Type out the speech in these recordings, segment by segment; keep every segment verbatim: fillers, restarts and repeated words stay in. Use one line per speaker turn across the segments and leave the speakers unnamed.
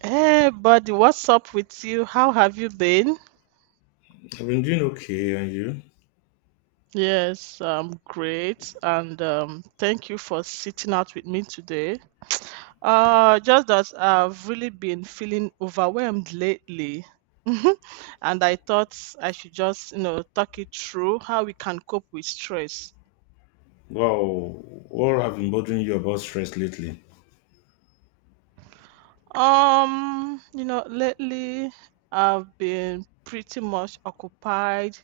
Hey, buddy, what's up with you? How have you been?
I've been doing okay, and you?
Yes, um, great, and um, thank you for sitting out with me today. Uh, just that I've really been feeling overwhelmed lately, and I thought I should just, you know, talk it through how we can cope with stress.
Wow, what have been bothering you about stress lately?
Um, you know, lately I've been pretty much occupied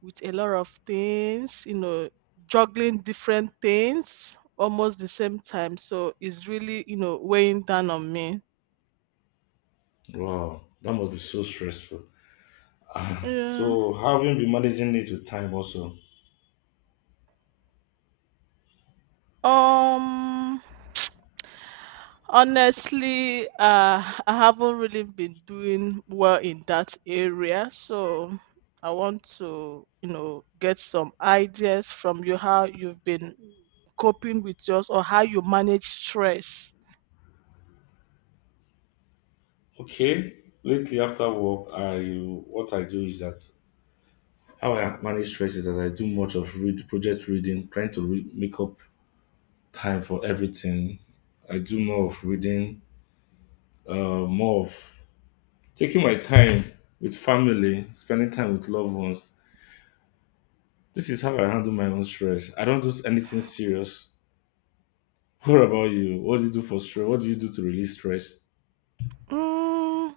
with a lot of things, you know, juggling different things almost the same time. So it's really, you know, weighing down on me.
Wow, that must be so stressful. Ah, so, how have you been managing it with time also?
Um, Honestly, uh, I haven't really been doing well in that area, so I want to, you know, get some ideas from you how you've been coping with yours or how you manage stress.
Okay, lately after work, I what I do is that how I manage stress is that I do much of read project reading, trying to re- make up time for everything. I do more of reading, uh, more of taking my time with family, spending time with loved ones. This is how I handle my own stress. I don't do anything serious. What about you? What do you do for stress? What do you do to release stress?
Mm.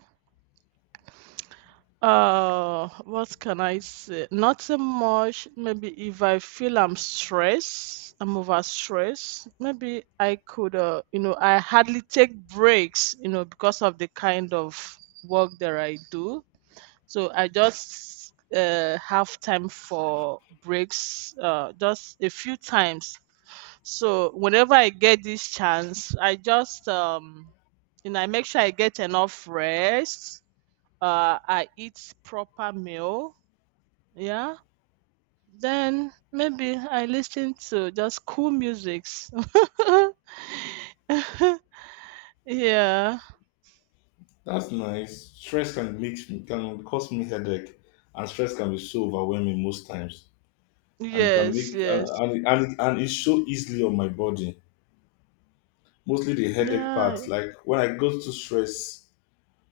Uh, what can I say? Not so much. Maybe if I feel I'm stressed, I'm over stressed, maybe I could, uh, you know, I hardly take breaks, you know, because of the kind of work that I do. So I just uh, have time for breaks, uh, just a few times. So whenever I get this chance, I just, um, you know, I make sure I get enough rest, uh, I eat proper meal, yeah, then maybe I listen to just cool musics. Yeah,
That's nice. Stress can make me can cause me headache, and stress can be so overwhelming most times, and can
yes,
make and
yes,
and, and and it's so easily on my body. Mostly the headache
yeah,
part. Like when I go to stress,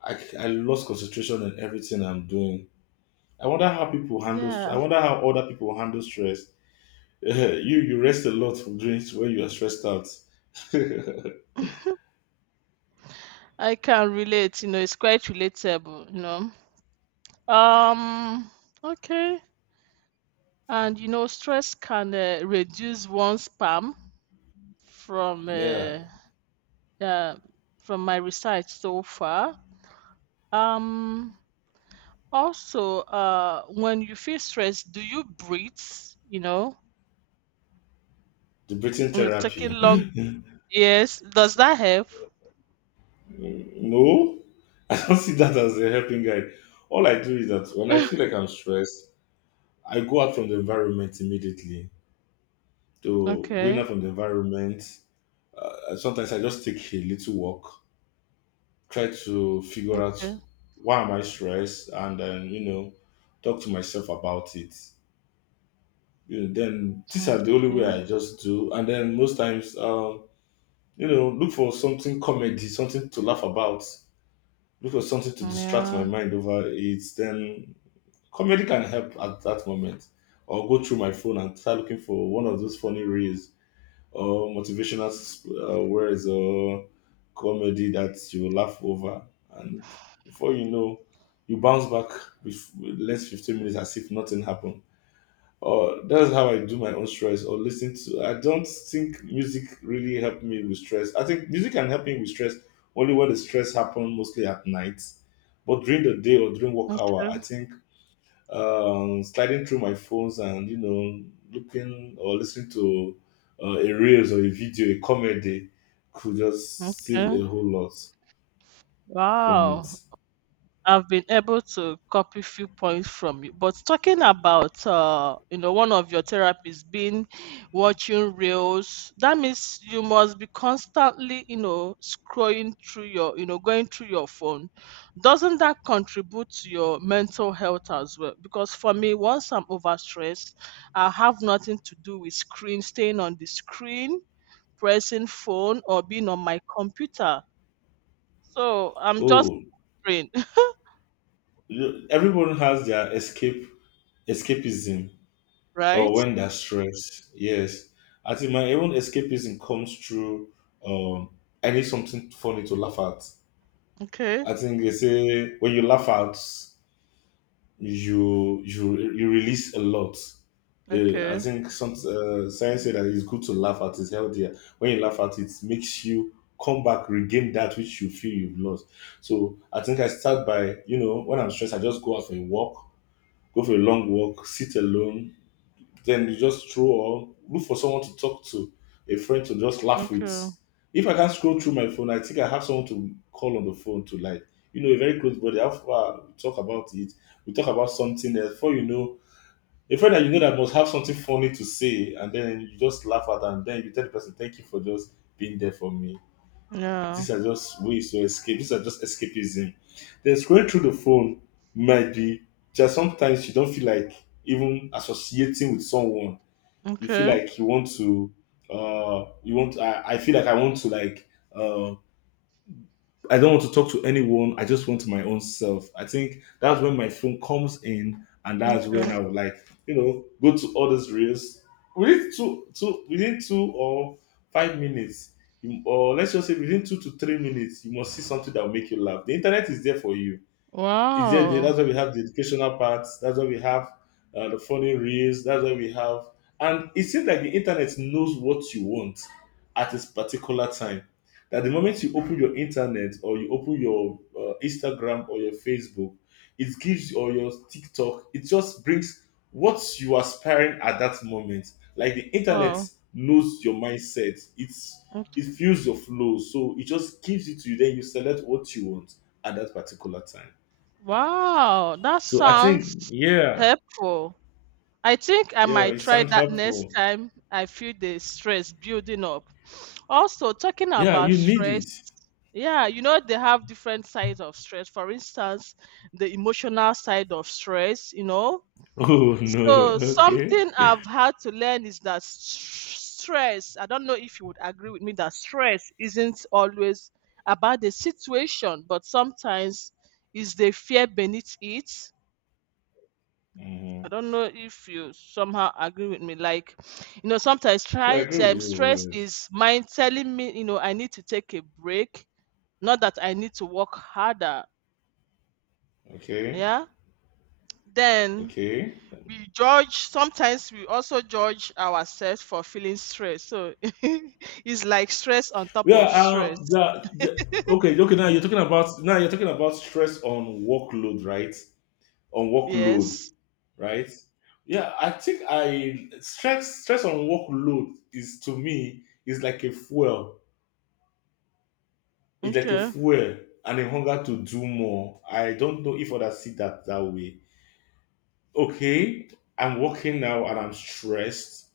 I I lost concentration in everything I'm doing. I wonder how people handle.
yeah.
I wonder how other people handle stress. Yeah, you you rest a lot from drinks when you are stressed out.
I can relate, you know, it's quite relatable, you know. Um, okay. And you know, stress can uh, reduce one's spam from
Yeah,
uh, uh, from my research so far. Um, Also, uh, when you feel stressed, do you breathe? You know,
the breathing
uh, taking
therapy.
long. Yes, does that help?
No, I don't see that as a helping guide. All I do is that when I feel like I'm stressed, I go out from the environment immediately. So going
Okay.
out from the environment, uh, sometimes I just take a little walk, try to figure out
Okay.
why am I stressed, and then you know, talk to myself about it. You know, then these are the only way
Okay.
I just do, and then most times. Um, You know, look for something comedy, something to laugh about. Look for something to distract
Yeah.
my mind over it. Then comedy can help at that moment. Or go through my phone and start looking for one of those funny reels or motivational uh, words or comedy that you laugh over. And before you know, you bounce back with with less fifteen minutes as if nothing happened. Or that's how I do my own stress or listen to. I don't think music really helped me with stress. I think music can help me with stress only when the stress happens mostly at night. But during the day or during work hour, I
Okay.
think um, sliding through my phones and you know looking or listening to uh, a reels or a video, a comedy could just save
Okay.
a whole lot from it.
Wow. I've been able to copy few points from you. But talking about uh, you know, one of your therapies being watching reels, that means you must be constantly, you know, scrolling through your, you know, going through your phone. Doesn't that contribute to your mental health as well? Because for me, once I'm overstressed, I have nothing to do with screen, staying on the screen, pressing phone, or being on my computer. So I'm just
Oh,
brain,
you- everyone has their escape escapism or
right?
when they're stressed. Yes, I think my own escapism comes through. Um, I need something funny to laugh at.
Okay.
I think they say when you laugh out, you you you release a lot. Yeah, I
Okay,
think some uh, science say that it's good to laugh at. It's healthier when you laugh at it makes you come back regain that which you feel you've lost. So I think I start by you know when I'm stressed I just go out for a walk, go for a long walk, sit alone, then you just throw or look for someone to talk to, a friend to just laugh with.
okay,
If I can't scroll through my phone, I think I have someone to call on the phone to like, you know, a very close buddy. How far we talk about it, we talk about something else. Before you know, a friend that you know that must have something funny to say, and then you just laugh at, and then you tell the person, "Thank you for just being there for me."
yeah,
These are just ways to escape. These are just escapism. Then scrolling through the phone might be just sometimes you don't feel like even associating with someone you feel
okay,
like you want to uh you want I, I feel like I want to like uh I don't want to talk to anyone. I just want my own self. I think that's when my phone comes in and that's when
okay.
I would like, you know, go to all these reels. Within two two within two or five minutes, you, or let's just say within two to three minutes, you must see something that will make you laugh. The internet is there for you. It's just the That's
Wow,
why we have the educational parts, that's why we have uh, the funny reels, that's why we have, and it seems like the internet knows what you want at this particular time, that the moment you open your internet or you open your uh, Instagram or your Facebook, it gives, or your TikTok, it just brings what you are aspiring at that moment. Like the internet
wow,
knows your mindset, it's, it
okay.
feels your flow, so it just gives it to you, then you select what you want at that particular time.
Wow, that
So I think,
sounds
yeah,
helpful. I think I
yeah,
might
it
try
sounds
that next
helpful.
time I feel the stress building up. Also, talking
Yeah,
about
you need
stress,
it.
yeah, you know, they have different sides of stress. For instance, the emotional side of stress, you know,
Oh
so
no, okay.
something I've had to learn is that s- stress, I don't know if you would agree with me that stress isn't always about the situation, but sometimes is the fear beneath it.
Hmm.
I don't know if you somehow agree with me. Like, you know, sometimes
Yeah, I
try,
agree with
um,
you about
stress
that.
is mind telling me, you know, I need to take a break, not that I need to work harder.
Okay,
Yeah. Then
okay.
we judge sometimes we also judge ourselves for feeling stress, so it's like stress on top
Yeah,
of
uh,
stress.
the, the, okay, okay. Now you're talking about now you're talking about stress on workload, right? On workload,
Yes,
right? Yeah, I think I stress stress on workload is to me is like a fuel. It's like a
okay,
fuel and a hunger to do more. I don't know if others see that that way. Okay, I'm working now and I'm stressed.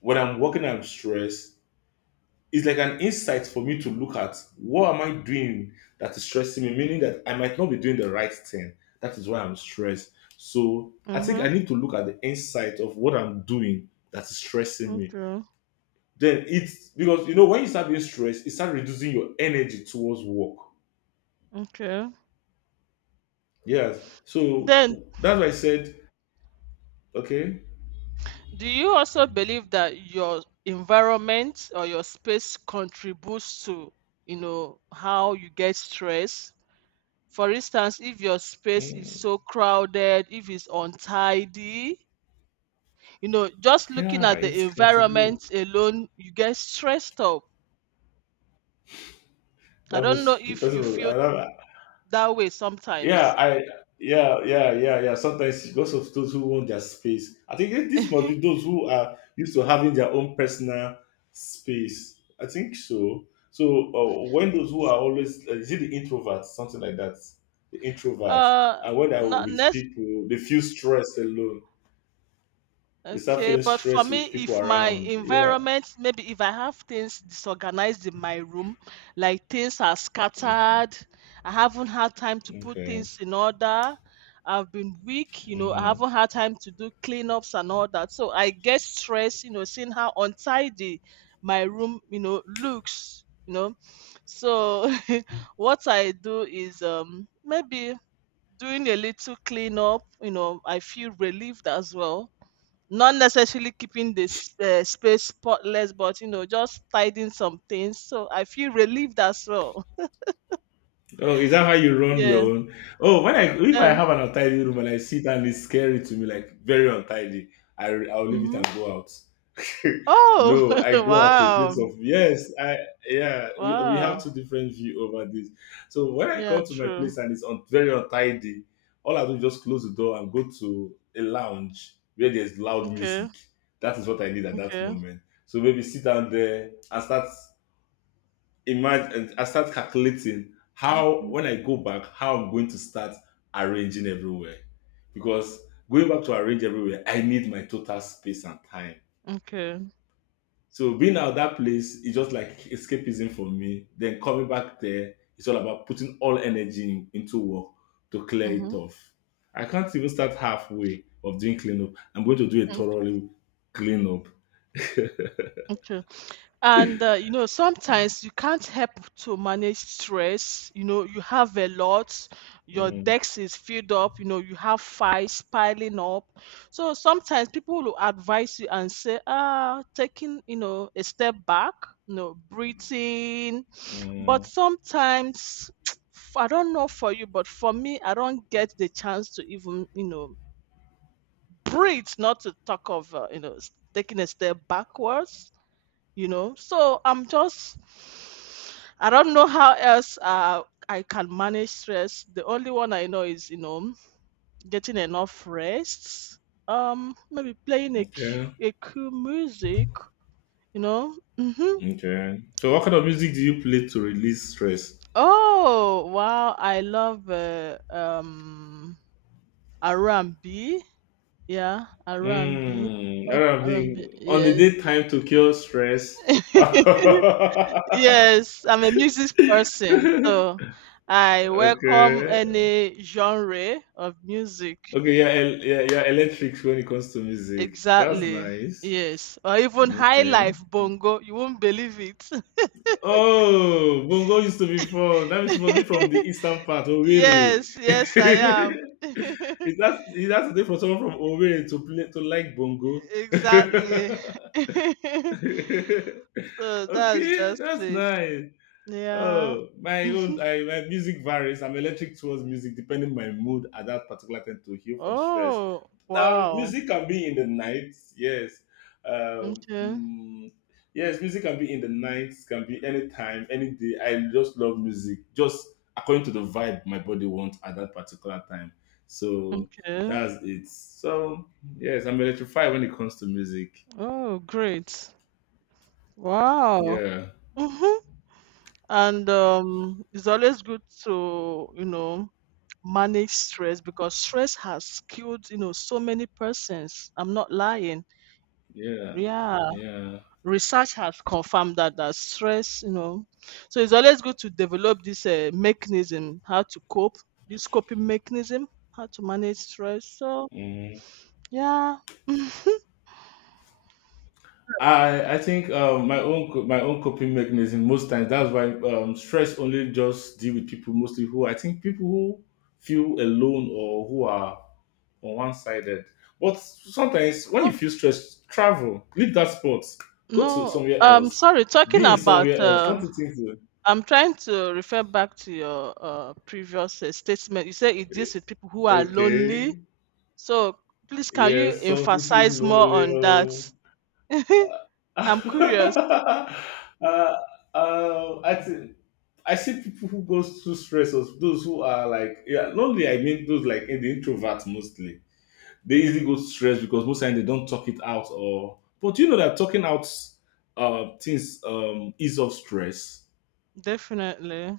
When I'm working, I'm stressed. It's like an insight for me to look at what am I doing that is stressing me, meaning that I might not be doing the right thing. That is why I'm stressed. So I think
mm-hmm,
I need to look at the insight of what I'm doing that is stressing me.
okay,
Then it's because you know when you start being stressed, it starts reducing your energy towards work.
okay.
Yes. So
Then
that's why I said, okay,
do you also believe that your environment or your space contributes to, you know how you get stress? For instance, if your space is
mm,
so crowded, if it's untidy, you know just looking
yeah,
at the
it's comfortable.
environment alone you get stressed up. I
That
don't know
was the
if you
person was
feel
I don't
that way
yeah,
sometimes.
I yeah, yeah, yeah, yeah. Sometimes because of those who want their space. I think this this must be those who are used to having their own personal space. I think so. So uh, when those who are always uh, is it the introverts, something like that, the introverts,
uh
and when
na.
I'm with people, they feel stressed alone. They start
Okay,
feeling
but for
stressed
me,
with people
if my
around. Yeah.
environment, maybe if I have things disorganized in my room, like things are scattered, I haven't had time to put
Okay.
things in order, I've been weak, you know, I
Hmm.
haven't had time to do cleanups and all that. So I get stressed, you know, seeing how untidy my room, you know, looks, you know. So what I do is um maybe doing a little cleanup, you know, I feel relieved as well, not necessarily keeping the s- uh, space spotless, but you know, just tidying some things. So I feel relieved as well.
Oh, is that how you run
Yeah.
your own? Oh, when I if I
Yeah.
have an untidy room and I sit and it's scary to me, like very untidy, I I'll leave it
Hmm.
and go out.
Oh,
No, I go out to a place
wow.
of yes, I yeah. We, we
Wow.
have two different view over this. So when I
Yeah,
come to my
true.
place and it's un, very untidy, all I do is just close the door and go to a lounge where there's loud
Okay.
music. That is what I need at that
Okay.
moment. So maybe sit down there and start imagine I start calculating how
Okay.
when I go back, how I'm going to start arranging everywhere. Because going back to arrange everywhere, I need my total space and time.
Okay.
So being out that place is just like escapism for me. Then coming back there, it's all about putting all energy in- into work to clear it
Mm-hmm.
off. I can't even start halfway of doing cleanup. I'm going to do a
Mm-hmm.
thoroughly cleanup.
Okay. And, uh, you know, sometimes you can't help to manage stress. You know, you have a lot, your
Mm,
desk is filled up, you know, you have files piling up. So sometimes people will advise you and say, ah, taking, you know, a step back, you know, breathing. But
mm,
sometimes, f- I don't know for you, but for me, I don't get the chance to even, you know, breathe, not to talk of, uh, you know, s- taking a step backwards, you know so I'm just, I don't know how else uh, I can manage stress. The only one I know is, you know getting enough rest, um maybe playing a, cu-
okay.
a cool music, you know hmm.
Okay. So, what kind of music do you play to release stress?
Oh, wow, I love uh, um R and B, yeah, R and B.
Hmm.
Love R and B,
R and B on the
yes.
daytime to cure stress. Okay.
Yes, I'm a music person, so I welcome any genre of music.
Okay. Yeah. el- Yeah. Yeah. Electric when it comes to music. That's
Exactly.
nice.
Yes, or even high
Okay.
life bongo. You won't believe it.
Oh, Bongo used to be fun. That means it must be from the eastern part, Owerri.
Yes, yes, I am.
it has it has to be for someone from Owerri to play to like Bongo?
Exactly. So that's
Okay,
just
that's
it.
nice.
Yeah.
Oh, my own
Mhm.
I, my music varies. I'm electric towards music depending on my mood at that particular time to heal from stress.
Oh,
Now,
wow.
music can be in the night, yes. Um,
Okay.
mm, yes, music can be in the night, can be anytime, any day. I just love music, just according to the vibe my body wants at that particular time. So
Okay.
that's it. So yes, I'm electrified when it comes to music.
Oh, great. Wow.
Yeah.
and um, it's always good to, you know manage stress, because stress has killed, you know so many persons, I'm not lying.
Yeah,
Yeah,
yeah.
research has confirmed that, that stress, you know so it's always good to develop this uh, mechanism, how to cope, this coping mechanism, how to manage stress, so
Mhm.
yeah. Oh
I I think uh, my own co- my own coping mechanism most times. That's why um, stress only just deal with people mostly who I think people who feel alone or who are on one sided. But sometimes when you feel stressed, travel, leave that spot, go to
no,
somewhere
um
else,
sorry, talking
be in
about
somewhere else.
uh
Something to
I'm trying to refer back to your uh, previous uh, statement. You said it deals with people who are lonely.
okay.
So please, can you
Yes, something feel
emphasize more
lonely.
on that?
Oh. uh,
I'm curious.
uh, I think I see people who goes through stressors. Those who are like, yeah, lonely. I mean, those like in the introverts mostly. They easily go stressed because most times they don't talk it out. Or but you know that talking out uh, things um, ease of stress.
Definitely.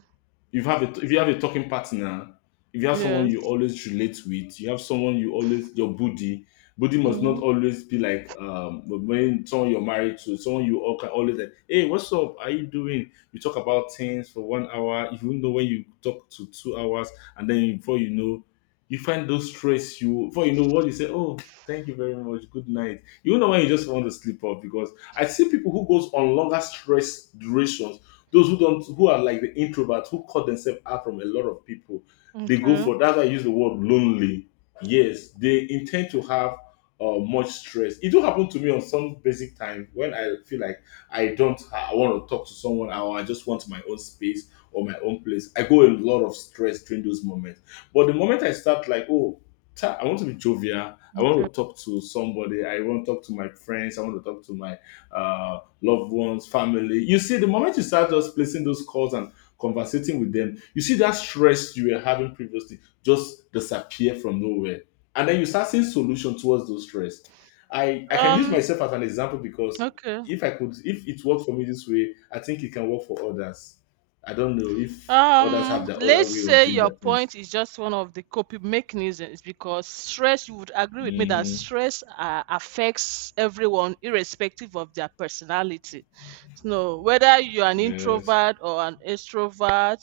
If you have a, if you have a talking partner, if you have someone you
Yes.
always relate with, you have someone you always your buddy. Buddy must not
Mm-hmm.
always be like um when someone you're married to, someone you all can always like, hey, what's up? How you doing? You talk about things for one hour, even though when you talk to two hours, and then before you know, you find those stress you before you know what you say, oh, thank you very much, good night. You know when you just want to sleep off because I see people who goes on longer stress durations, those who don't, who are like the introverts, who cut themselves out from a lot of people, they go
Okay.
for. That's why I use the word lonely. Yes, they intend to have uh, much stress. It do happen to me on some basic time when I feel like I don't, I want to talk to someone, or I just want my own space or my own place. I go a lot of stress during those moments. But the moment I start like, oh, ta- I want to be jovial. I
Okay.
want to talk to somebody. I want to talk to my friends. I want to talk to my uh, loved ones, family. You see, the moment you start just placing those calls and conversating with them, you see that stress you were having previously just disappear from nowhere. And then you start seeing solution towards those stress. I, I can use
Um.
myself as an example because
Okay.
if I could, if it worked for me this way, I think it can work for others. I don't know if others have
Um,
their other
let's
way of
say
doing
your
their things.
point is just one of the coping mechanisms, because stress, you would agree with me that
Hmm.
stress uh, affects everyone irrespective of their personality. So, whether you're an
Yes.
introvert or an extrovert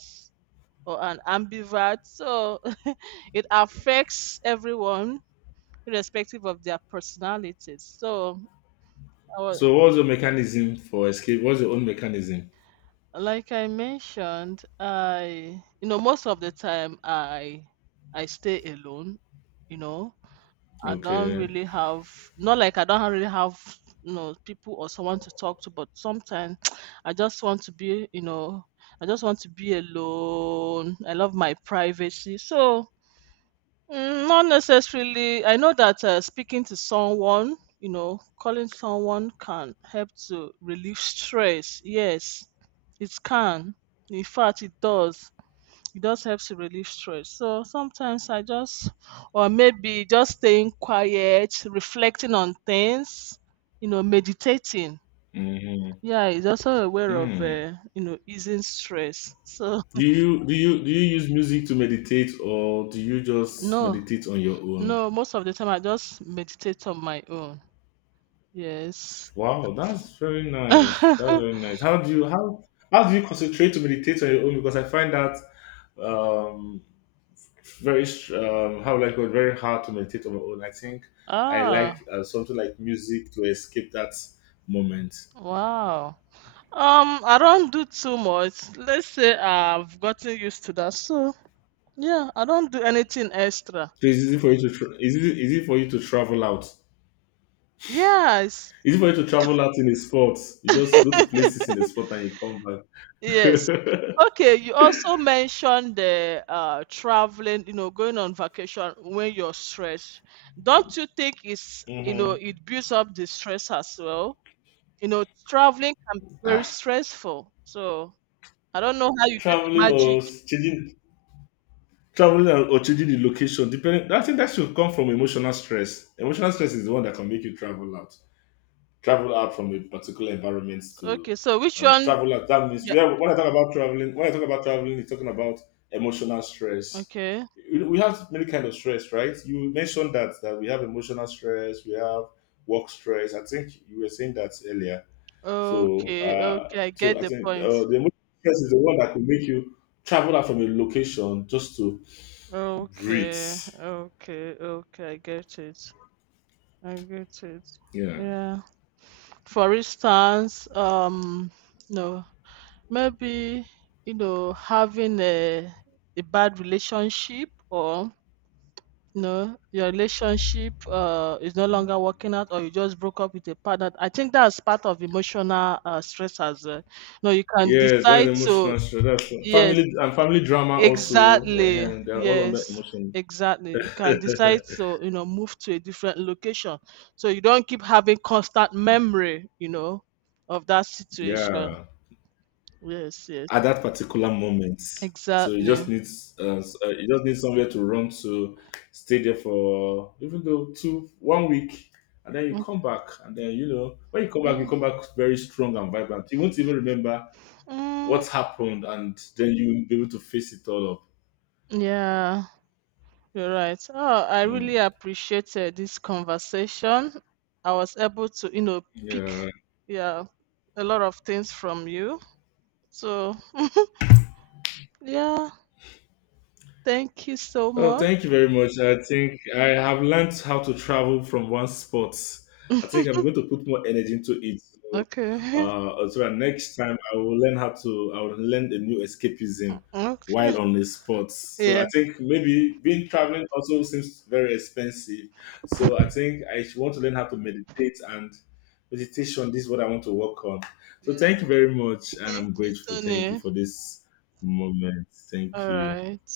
or an ambivert, so it affects everyone irrespective of their personalities. So, I was,
So what's your mechanism for escape? What's your own mechanism?
like I mentioned, I, you know most of the time I I stay alone. You know, I don't
Okay.
really have, not like I don't really have, you know people or someone to talk to, but sometimes I just want to be, you know I just want to be alone. I love my privacy, so mm, not necessarily. I know that uh, speaking to someone, you know, calling someone can help to relieve stress. Yes, it can. In fact, it does. It does help to relieve stress. So sometimes I just, or maybe just staying quiet, reflecting on things, you know, meditating.
Mm-hmm.
Yeah, it's also aware of, uh, you know, easing stress. So
Do you do you do you use music to meditate or do you just
no,
meditate on your own?
no, most of the time I just meditate on my own. Yes.
Wow, that's very nice. That's very nice. How do you how how do you concentrate to meditate on your own? Because I find that um very str- um how like very hard to meditate on my own. I think I
Oh,
like uh, something like music to escape that moment. So
wow. Um, I don't do too much. Let's say I've gotten used to that. So, yeah, I don't do anything extra.
it's easy for you to tra- is it easy for you to travel out?
Yes.
Is it for you to travel out in a spot? You just go to places in a spot and you come back.
Yes. Okay, you also mentioned the uh traveling, you know, going on vacation when you're stressed. Don't you think it's, you know,
Mhm.
it builds up the stress as well? You know, traveling can be very
Ah,
stressful. So, I don't know how you do
traveling
the,
or changing traveling and- or changing the location, depending. I think that should come from emotional stress. Emotional stress is the one that can make you travel out travel out from a particular environment
S-
to
okay, so which
uh,
one?
travel out. That means
Yeah.
we have, when I talk about traveling when I talk about traveling it's talking about emotional stress.
Okay.
We we have many kind of stress, right? You mentioned that that we have emotional stress, we have work stress. I think you were saying that earlier. So,
Okay.
uh,
Okay. I
so
get
I
the
think uh,
point.
the emotional stress is the one that could make you travel out from a location just to breathe.
Okay. Okay. Okay. I get it. I get it.
Yeah.
Yeah. For instance, um, no, maybe you know having a a bad relationship or you know your relationship uh is no longer working out, or you just broke up with a partner. I think that's part of emotional uh, stress as well. No, you can
Yes, that's
decide to,
emotional stress. That's
yes,
family and family drama also.
exactly.
Eh, they're all under
Yes,
emotion.
exactly. You can decide to, you know, move to a different location, so you don't keep having constant memory, you know, of that situation.
Yeah,
Yes, yes.
at that particular moment. So you just
Exactly.
need uh, s- uh, you just need somewhere to run to, stay there for even though two one week, and then you
Mm,
come back, and then you know when you come back, you come back very strong and vibrant. You won't even remember
mm,
what's happened and then you will be able to face it all up.
yeah, you're right. Oh, I really
Mm.
appreciated this conversation. I was able to, you know, pick,
Yeah.
yeah, a lot of things from you. So, yeah, thank you so
Oh,
much.
thank you very much. I think I have learned how to travel from one spot. I think I'm going to put more energy into it. So,
Okay.
uh, so that next time I will learn how to. I will learn a new escapism
Okay.
while on the spot. So I
Yeah.
think maybe being traveling also seems very expensive. So I think I should want to learn how to meditate and meditation. This is what I want to work on.
Yeah.
So thank you very much, and
Thank
I'm
you,
grateful. Thank you
Tony.
for this moment.
All
Thank you.
right.